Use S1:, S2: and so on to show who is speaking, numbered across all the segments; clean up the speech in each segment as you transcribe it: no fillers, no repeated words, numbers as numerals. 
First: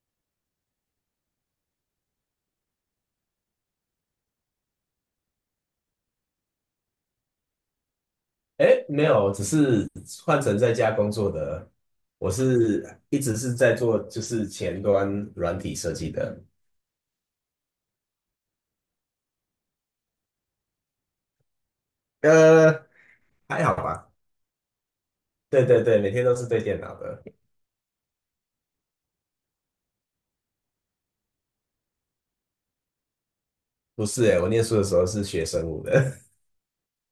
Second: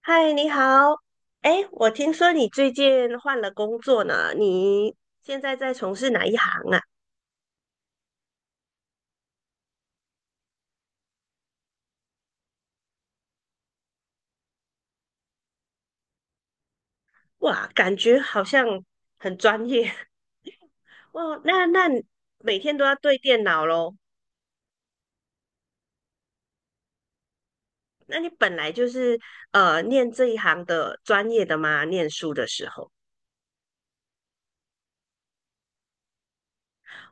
S1: 嗨，你好。哎，我听说你最近换了工作呢，你现在在从事哪一行啊？
S2: 哎，没有，只是换成在家工作的。我是一直是在做就是前端软体设计的，
S1: 哇，感觉好像很专业。哦。那你每天都
S2: 呃，
S1: 要对电
S2: 还
S1: 脑
S2: 好
S1: 咯。
S2: 吧。对对对，每天都是对电脑的。
S1: 那你本来就是念这一行的专业的吗？念书的时候？
S2: 不是哎，我念书的时候是学生物的，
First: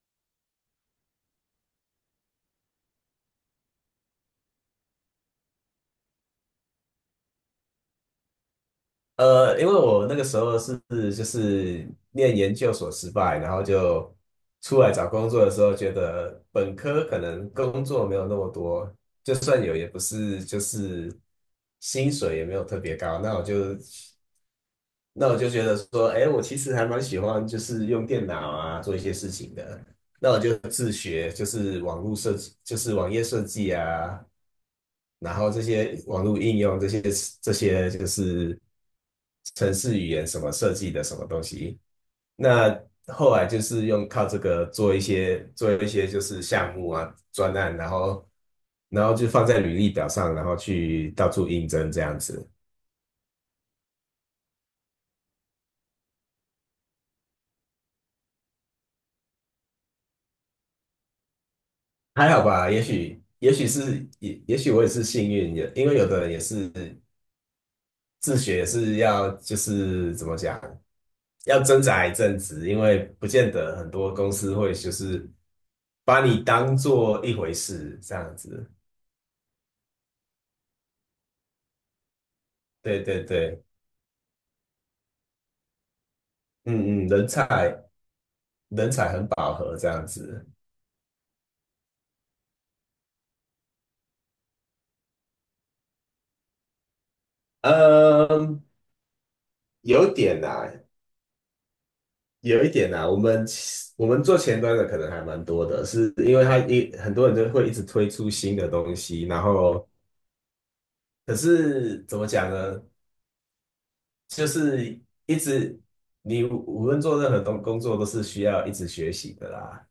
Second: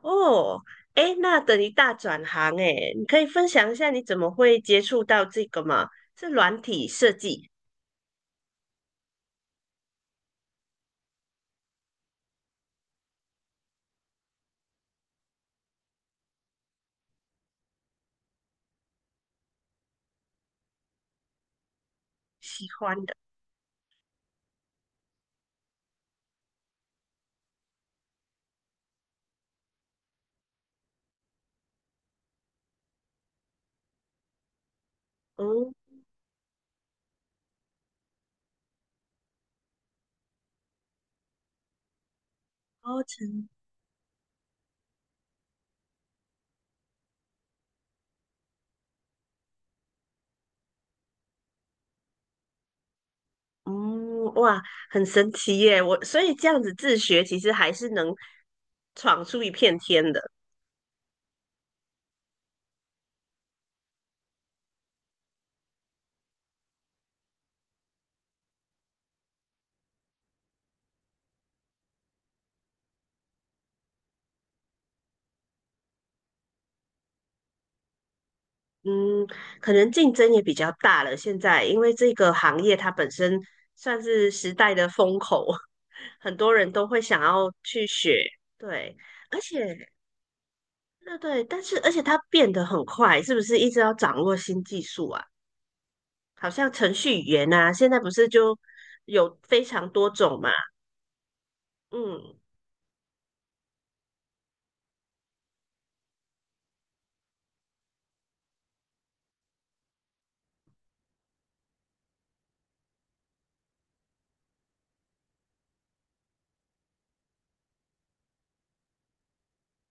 S1: 哦，哎，那等于大转行哎，你可以分享一下你怎么会接触到这个吗？是软体设计，
S2: 因为我那个时候是就是念研究所失败，然后就出来找工作的时候，觉得本科可能工作没有那么多，就算有也不是就是薪水也没有
S1: 喜
S2: 特别
S1: 欢的。
S2: 高，那我就觉得说，哎，我其实还蛮喜欢，就是用电脑啊做一些事情的。那我就自学，就是网络设计，就是网页设计啊，然后这
S1: 嗯，
S2: 些网络应用，这些就是程式语言什么设计的什么东西。那
S1: 哦，
S2: 后来
S1: 成
S2: 就是用靠这个做一些就是项目啊专案，然后就放在履历表上，然后去到处应征这样子。
S1: 嗯，哇，很神奇耶！我所以这样子自学，其实还是能闯出一片天的。
S2: 还好吧，也许是也许我也是幸运，也因为有的人也是自学是要就是怎么讲，要挣扎一阵子，因为不见得很多公司会就是把你当做一回事这样子。
S1: 嗯，可能竞争也比较大了。现在因为这个行业它
S2: 对
S1: 本
S2: 对
S1: 身
S2: 对，
S1: 算是时代的风口，很多人都会
S2: 嗯嗯，
S1: 想
S2: 人
S1: 要
S2: 才
S1: 去学。
S2: 人
S1: 对，
S2: 才很
S1: 而
S2: 饱和这
S1: 且
S2: 样子。
S1: 对对，但是而且它变得很快，是不是一直要掌握新技术啊？好像程序语言啊，现在不是就
S2: 嗯，
S1: 有非常
S2: 有
S1: 多
S2: 一点
S1: 种嘛？
S2: 呐、
S1: 嗯
S2: 有一点呐、我们做前端的可能还蛮多的，是因为他一很多人就会一直推出新的东西，然后可是怎么讲呢？就是一直你无无论做任何工作都是需要一直学习的啦。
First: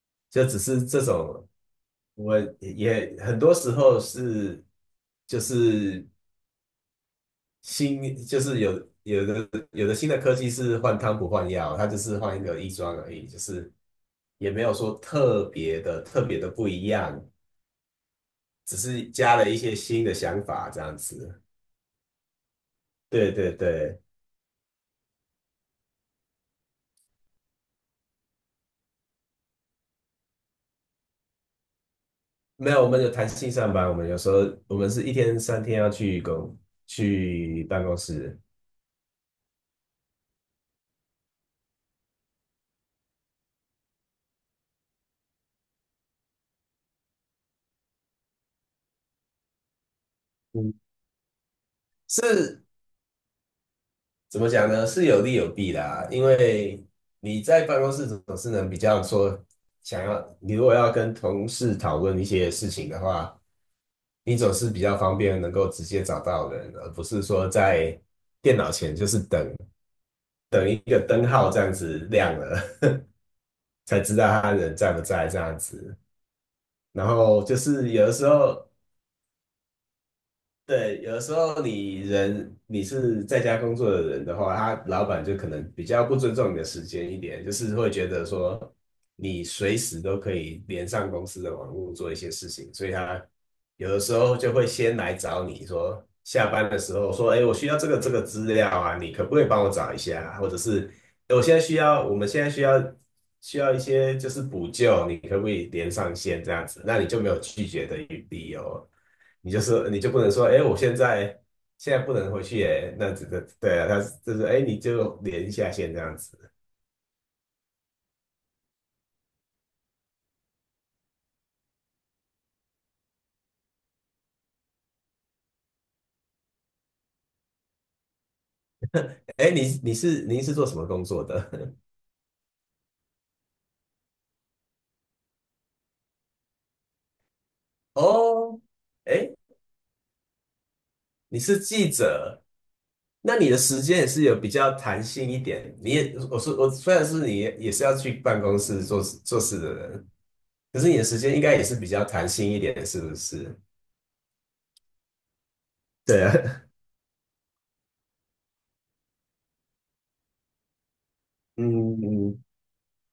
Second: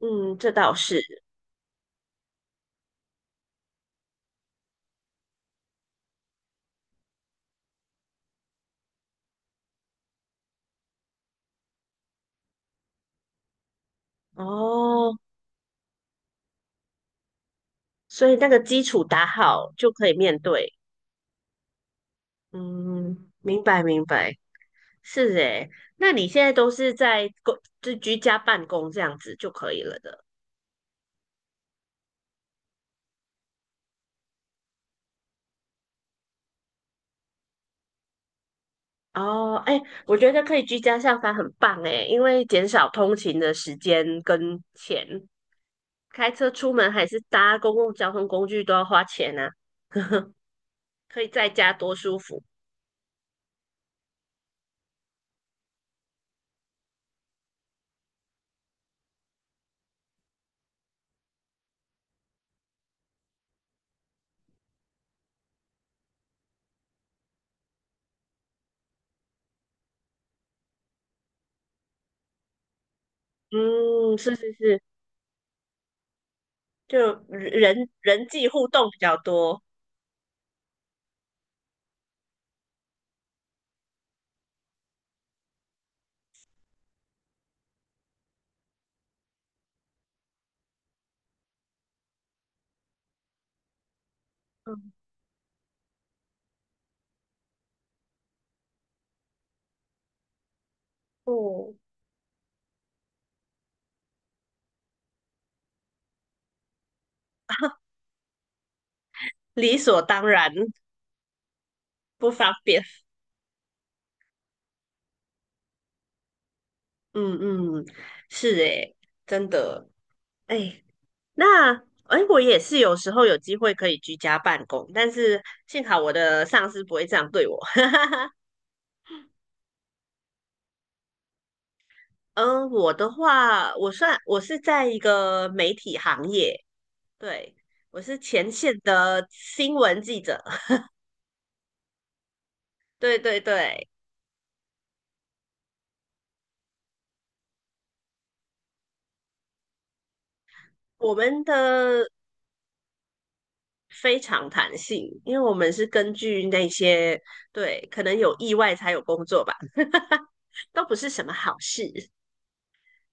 S1: 嗯，
S2: 就
S1: 这
S2: 只
S1: 倒
S2: 是这
S1: 是
S2: 种，我也很多时候是就是有的新的科技是换汤不换药，它就是换一个衣装而已，就是也没有说
S1: 哦。
S2: 特别的不一样，
S1: 所以那个
S2: 只
S1: 基础
S2: 是
S1: 打
S2: 加了一
S1: 好
S2: 些
S1: 就
S2: 新
S1: 可
S2: 的
S1: 以面
S2: 想法
S1: 对。
S2: 这样子。
S1: 嗯，
S2: 对对
S1: 明白
S2: 对。
S1: 明白，是诶。那你现在都是在公，就居家办公这样子就可以了的。
S2: 没有，我们有弹性上班，我们有时候我们是一天三天要去办公室，
S1: 哦，哎，我觉得可以居家上班很棒诶，因为减少通勤的时间跟钱，开车出门还是搭公共交通工具都要花钱啊。
S2: 嗯，
S1: 可以在家多舒服。
S2: 是怎么讲呢？是有利有弊啦，因为你在办公室总是能比较说想要，你如果要跟同事讨论一些事情的话，你总是比较方便能够直接找到人，而不是说在电脑前就是等一个灯号这样子亮了 才知
S1: 嗯，是
S2: 道他
S1: 是
S2: 人
S1: 是，
S2: 在不在这样子。
S1: 就
S2: 然后就
S1: 人
S2: 是有的
S1: 人
S2: 时
S1: 际互
S2: 候
S1: 动比较多。
S2: 对，有的时候你是在家工作的人的话，他老板就可能比较不尊重你的时间一点，就是会觉得说你随时都可以连上公司的网络做一些事情，所以他有的时候就会
S1: 嗯，
S2: 先来找你说，下班的时候说，哎，我需要这个资料啊，你可不可以帮我找一下啊？或者是诶我现在
S1: 哦，
S2: 需要，需要一些就是补救，你可不可以连上线这样子？那你就没有拒绝的余地哦。你就
S1: 理
S2: 是，你
S1: 所
S2: 就不
S1: 当
S2: 能说，
S1: 然。
S2: 哎，我现在现在不
S1: 不
S2: 能回
S1: 方
S2: 去，
S1: 便。
S2: 耶，那这个对啊，他就是哎，你就连下线这样子。
S1: 嗯嗯，是诶，真的诶，那诶，我也是有时候有机会可以居家办公，但是幸好我的上司不会这样对我。
S2: 哎，你你是您是做什么工作的？
S1: 嗯，我的话，我算我是在一个媒体行业，对，我是前
S2: 哦，
S1: 线的
S2: 哎，
S1: 新闻记者，
S2: 你是记者，
S1: 对
S2: 那
S1: 对
S2: 你的时
S1: 对，
S2: 间也是有比较弹性一点。你也我说我虽然是你也是要去办公室做事的人，可是你的
S1: 我
S2: 时间应
S1: 们的
S2: 该也是比较弹性一点，是不是？
S1: 非常弹性，因为我们是根
S2: 对啊，
S1: 据那些，对，可能有意外才有工作吧，都不是什么好
S2: 嗯
S1: 事。
S2: 嗯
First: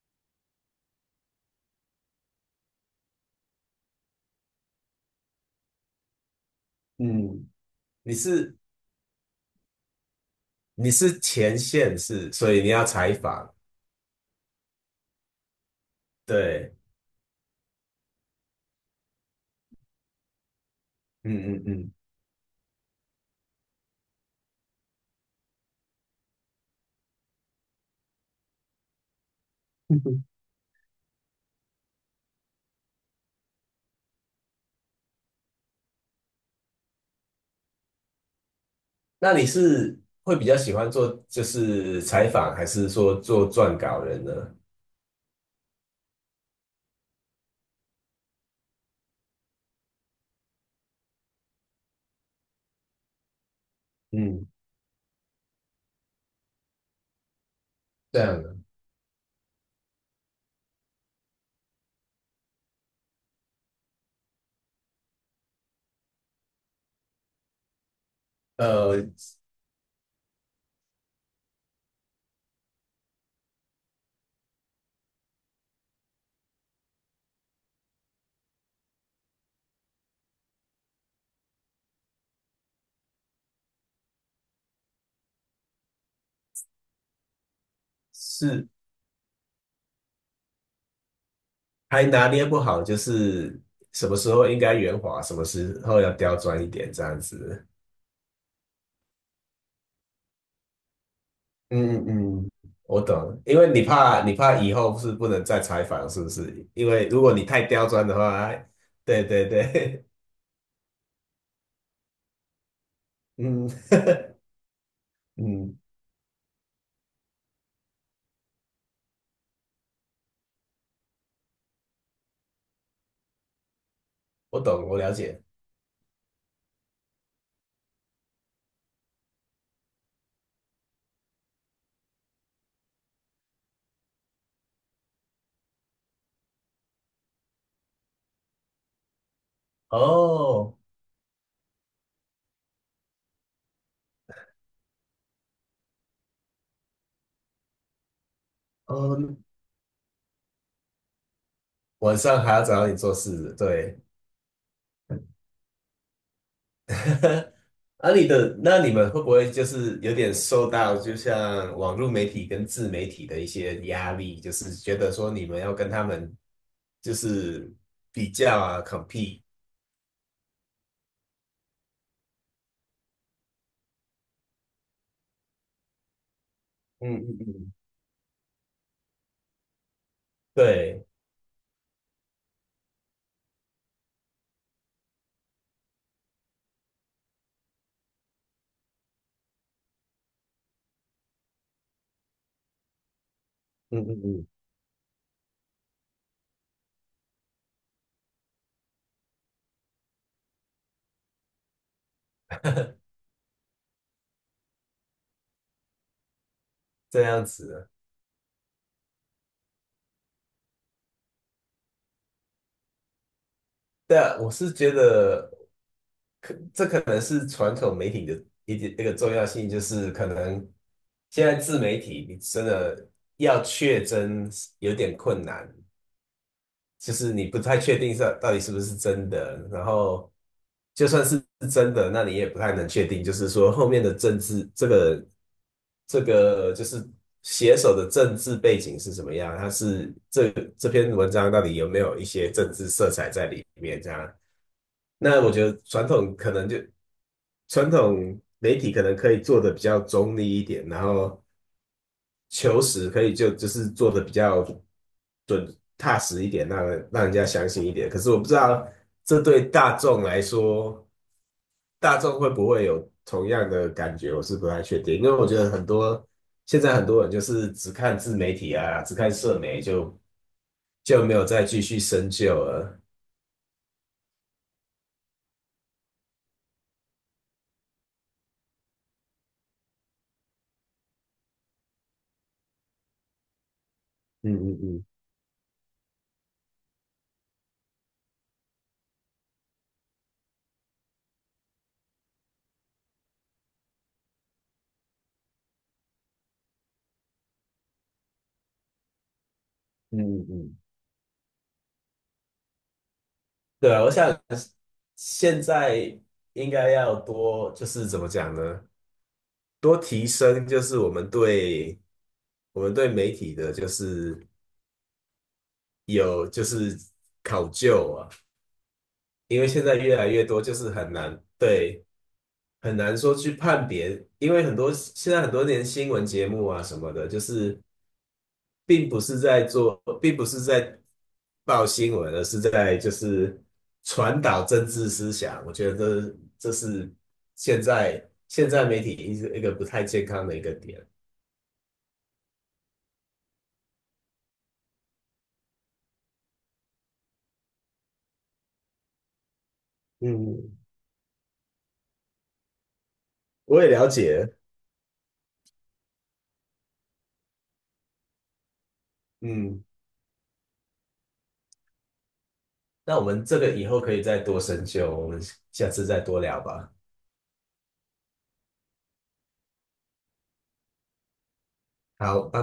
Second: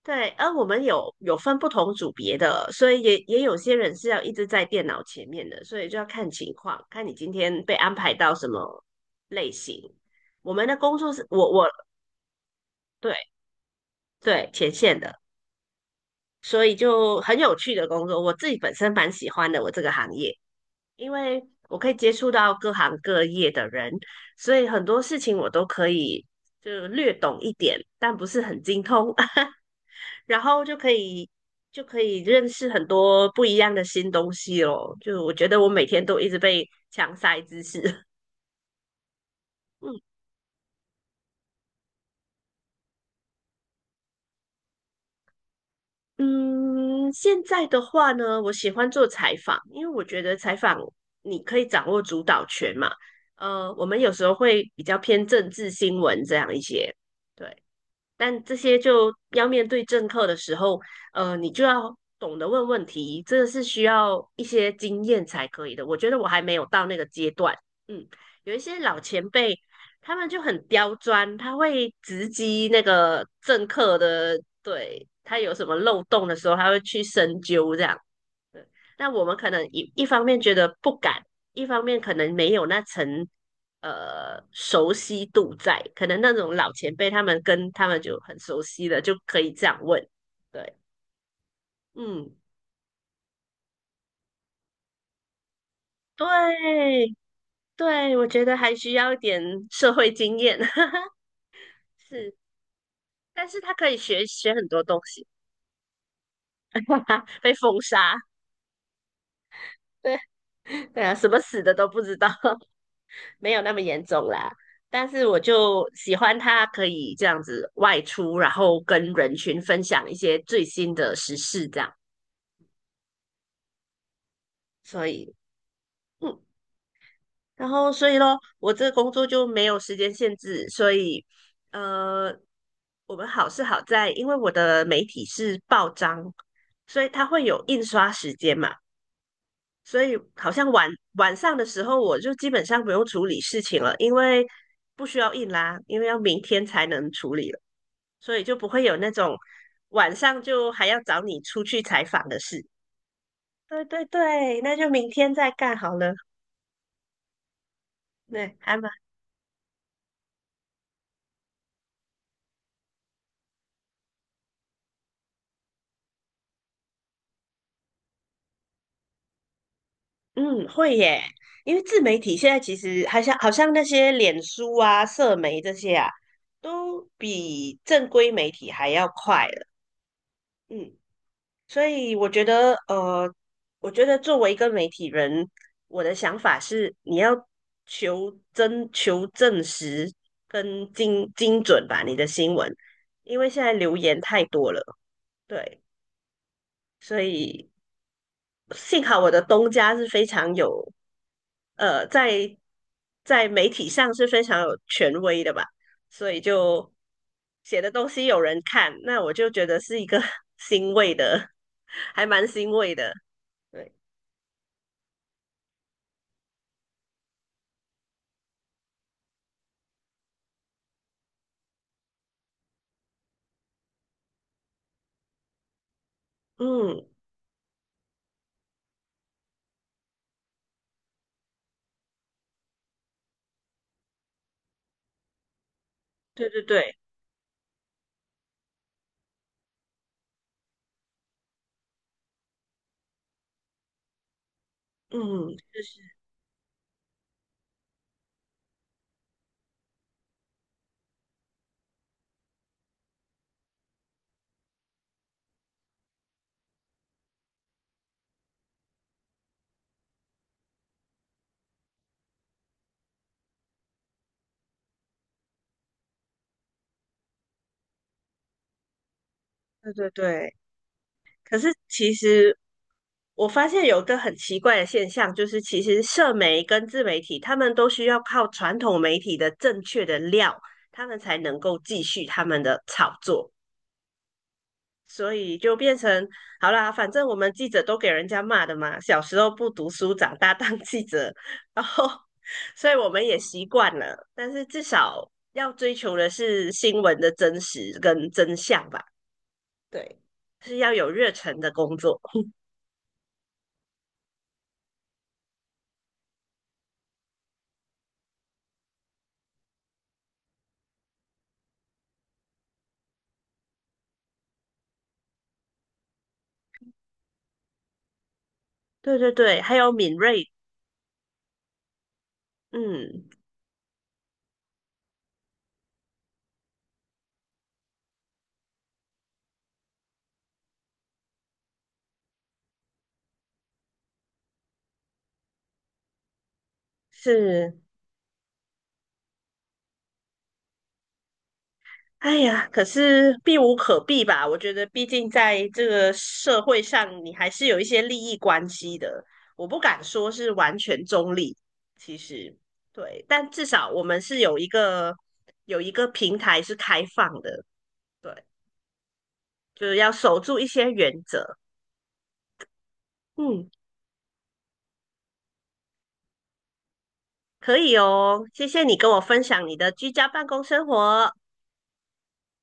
S1: 对，而我们有分不同组别的，所以也有些人是要一直在电脑前面的，所以就要看情况，看你今
S2: 嗯，
S1: 天被安排
S2: 你
S1: 到什
S2: 是
S1: 么类型。我们的
S2: 你
S1: 工作
S2: 是
S1: 是我
S2: 前
S1: 我
S2: 线是，所以你要采
S1: 对
S2: 访。
S1: 对前线的，所
S2: 对，
S1: 以就很有趣的工作，我自己本身蛮喜欢的我这个行业，因为
S2: 嗯嗯
S1: 我可
S2: 嗯，
S1: 以接触到各行各业的人，所以很多事情我都可以就略懂一点，但不是很精通。
S2: 嗯
S1: 然后就可以就可以认识很多不一样的新东西咯。就我觉得我每天都一直被强塞知识。
S2: 那你是
S1: 嗯
S2: 会比较喜欢做就是采访，还是说做撰稿人呢？
S1: 嗯，现在的话呢，我喜欢做采访，因为我觉得采访你可以掌握主导权嘛。我们有时候
S2: 嗯，
S1: 会比较偏政治新闻这样一些，对。
S2: 这样
S1: 但这
S2: 的，
S1: 些就要面对政客的时候，你就要懂得问问题，这个是需要一些经验才可以的。我觉得我还没有到那个阶段。嗯，有一些老
S2: 呃，
S1: 前辈，他们就很刁钻，他会直击那个政客的，对，他有什么漏洞的时候，他会去深究这样。对，那我们可能一方面觉得不敢，一方面可能没有那层熟悉度在，可能那种老前辈他们跟他们就很熟
S2: 是
S1: 悉了，就可以这样问。对，
S2: 还拿
S1: 嗯，
S2: 捏不好，就是什么时候应该圆滑，什么时候要
S1: 对
S2: 刁钻一点，这样子。
S1: 对，我觉得还需要一点社会经验，
S2: 嗯
S1: 是，
S2: 嗯嗯我懂，
S1: 但
S2: 因
S1: 是
S2: 为
S1: 他可以学
S2: 你
S1: 学
S2: 怕
S1: 很
S2: 以
S1: 多
S2: 后
S1: 东
S2: 是
S1: 西，
S2: 不能再采访，是不是？因为如果 你
S1: 被
S2: 太
S1: 封
S2: 刁钻
S1: 杀，
S2: 的话，哎对对对，
S1: 对对啊，什么死的都不知道。没有
S2: 嗯
S1: 那么严重啦。但是我
S2: 嗯，
S1: 就喜欢他可以这样子外出，然后跟人群分享一些最新的时事，这样。
S2: 我懂，我
S1: 所
S2: 了
S1: 以，
S2: 解。
S1: 嗯，然后所以咯，我这个工作就没有时间限制，所以，呃，我们好是好在，因为我的媒体是报章，所以它会有印刷时间嘛。所以好像
S2: 哦，
S1: 晚上的时候，我就基本上不用处理事情了，因为不需要印啦，因为要明天才能处理了。所以就不会有那种
S2: 哦，
S1: 晚上就还要找你出去采
S2: 晚
S1: 访的
S2: 上还要
S1: 事。
S2: 找你做事，
S1: 对
S2: 对。
S1: 对对，那就明天再干好了。
S2: 啊，你
S1: 对，
S2: 的，
S1: 还
S2: 那
S1: 蛮，
S2: 你们会不会就是有点受到，就像网络媒体跟自媒体的一些压力，就是觉得说你们要跟他们就是比较啊，compete，
S1: 嗯，会耶，因为自媒体现在其实好像那些脸书啊、社媒这些啊，都
S2: 嗯嗯嗯
S1: 比正规媒体还要快了。嗯。
S2: 对，
S1: 所以我觉得，我觉得作为一个媒体人，我的想法是，你要求真、求证实跟精准吧，你的新闻，因为现在流
S2: 嗯
S1: 言
S2: 嗯
S1: 太
S2: 嗯，
S1: 多了，对，所以幸好我的东家是非常有，呃，在在媒体上是非常有权威的吧，所以就
S2: 这样
S1: 写
S2: 子。
S1: 的东西有人看，那我就觉得是一个 欣慰的，还蛮欣慰的。对。
S2: 对啊，我是觉得可，这可能是传统媒体的一点那个重要性，就是可能现在自媒体你真的要确真有点困难。
S1: 嗯，
S2: 就是你不太确定是到底是不是真的，然后就算是真的，那你也不太能确定，就是说后面的政治这个这
S1: 对对
S2: 个就
S1: 对，
S2: 是写手的政治背景是什么样，他是这这篇文章到底有没有一些政治色彩在里面这样？那我
S1: 嗯，
S2: 觉得
S1: 就是
S2: 传统媒体可能可以做的比较中立一点，然后求实可以就是做的比较准踏实一点，让人家相信一点。可是我不知道这对大众来说，大众会不会有同样的感觉，我是不太确定。因为我觉得很多现在很多人就是只看自媒体啊，只看社媒
S1: 对对对。
S2: 就没有
S1: 可
S2: 再
S1: 是
S2: 继续
S1: 其
S2: 深究
S1: 实
S2: 了。
S1: 我发现有个很奇怪的现象，就是其实社媒跟自媒体，他们都需要靠传统媒体的正确的料，他们才能够继续他们的炒作。
S2: 嗯嗯嗯
S1: 所以就变成好啦，反正我们记者都给人家骂的嘛，小时候不读书，长大当记者，然后所以我们也习惯了。但是至少要追求的是新闻的真实跟真相吧。
S2: 嗯
S1: 对，
S2: 嗯嗯，
S1: 是要有热忱的工作。
S2: 对啊，我想现在应该要多就是怎么讲呢？多提升就是我们对媒体的，就是有就是考究啊，
S1: 对对对，
S2: 因为
S1: 还
S2: 现
S1: 有
S2: 在越
S1: 敏
S2: 来越
S1: 锐，
S2: 多，就是很难
S1: 嗯，
S2: 说去判别，因为很多年新闻节目啊什么的，就是并不是在报新闻，而是在就是传导政治思想。我觉得这是
S1: 是，
S2: 现在现在媒体一个不太健康的一个点。
S1: 哎呀，可是避无可避吧？我觉得，毕竟在这个社会上，你还是有一些利益关系的。我不敢说是
S2: 嗯，
S1: 完全中立，其实对，但至
S2: 我也
S1: 少我
S2: 了
S1: 们是
S2: 解，
S1: 有一个有一个平台是开放的，对，
S2: 嗯，
S1: 就是要守住一些原则。
S2: 那我们这
S1: 嗯，
S2: 个以后可以再多深究，我们下次再多聊吧。
S1: 可以哦，谢谢你跟我分享你的居家办公生活。
S2: 好，拜。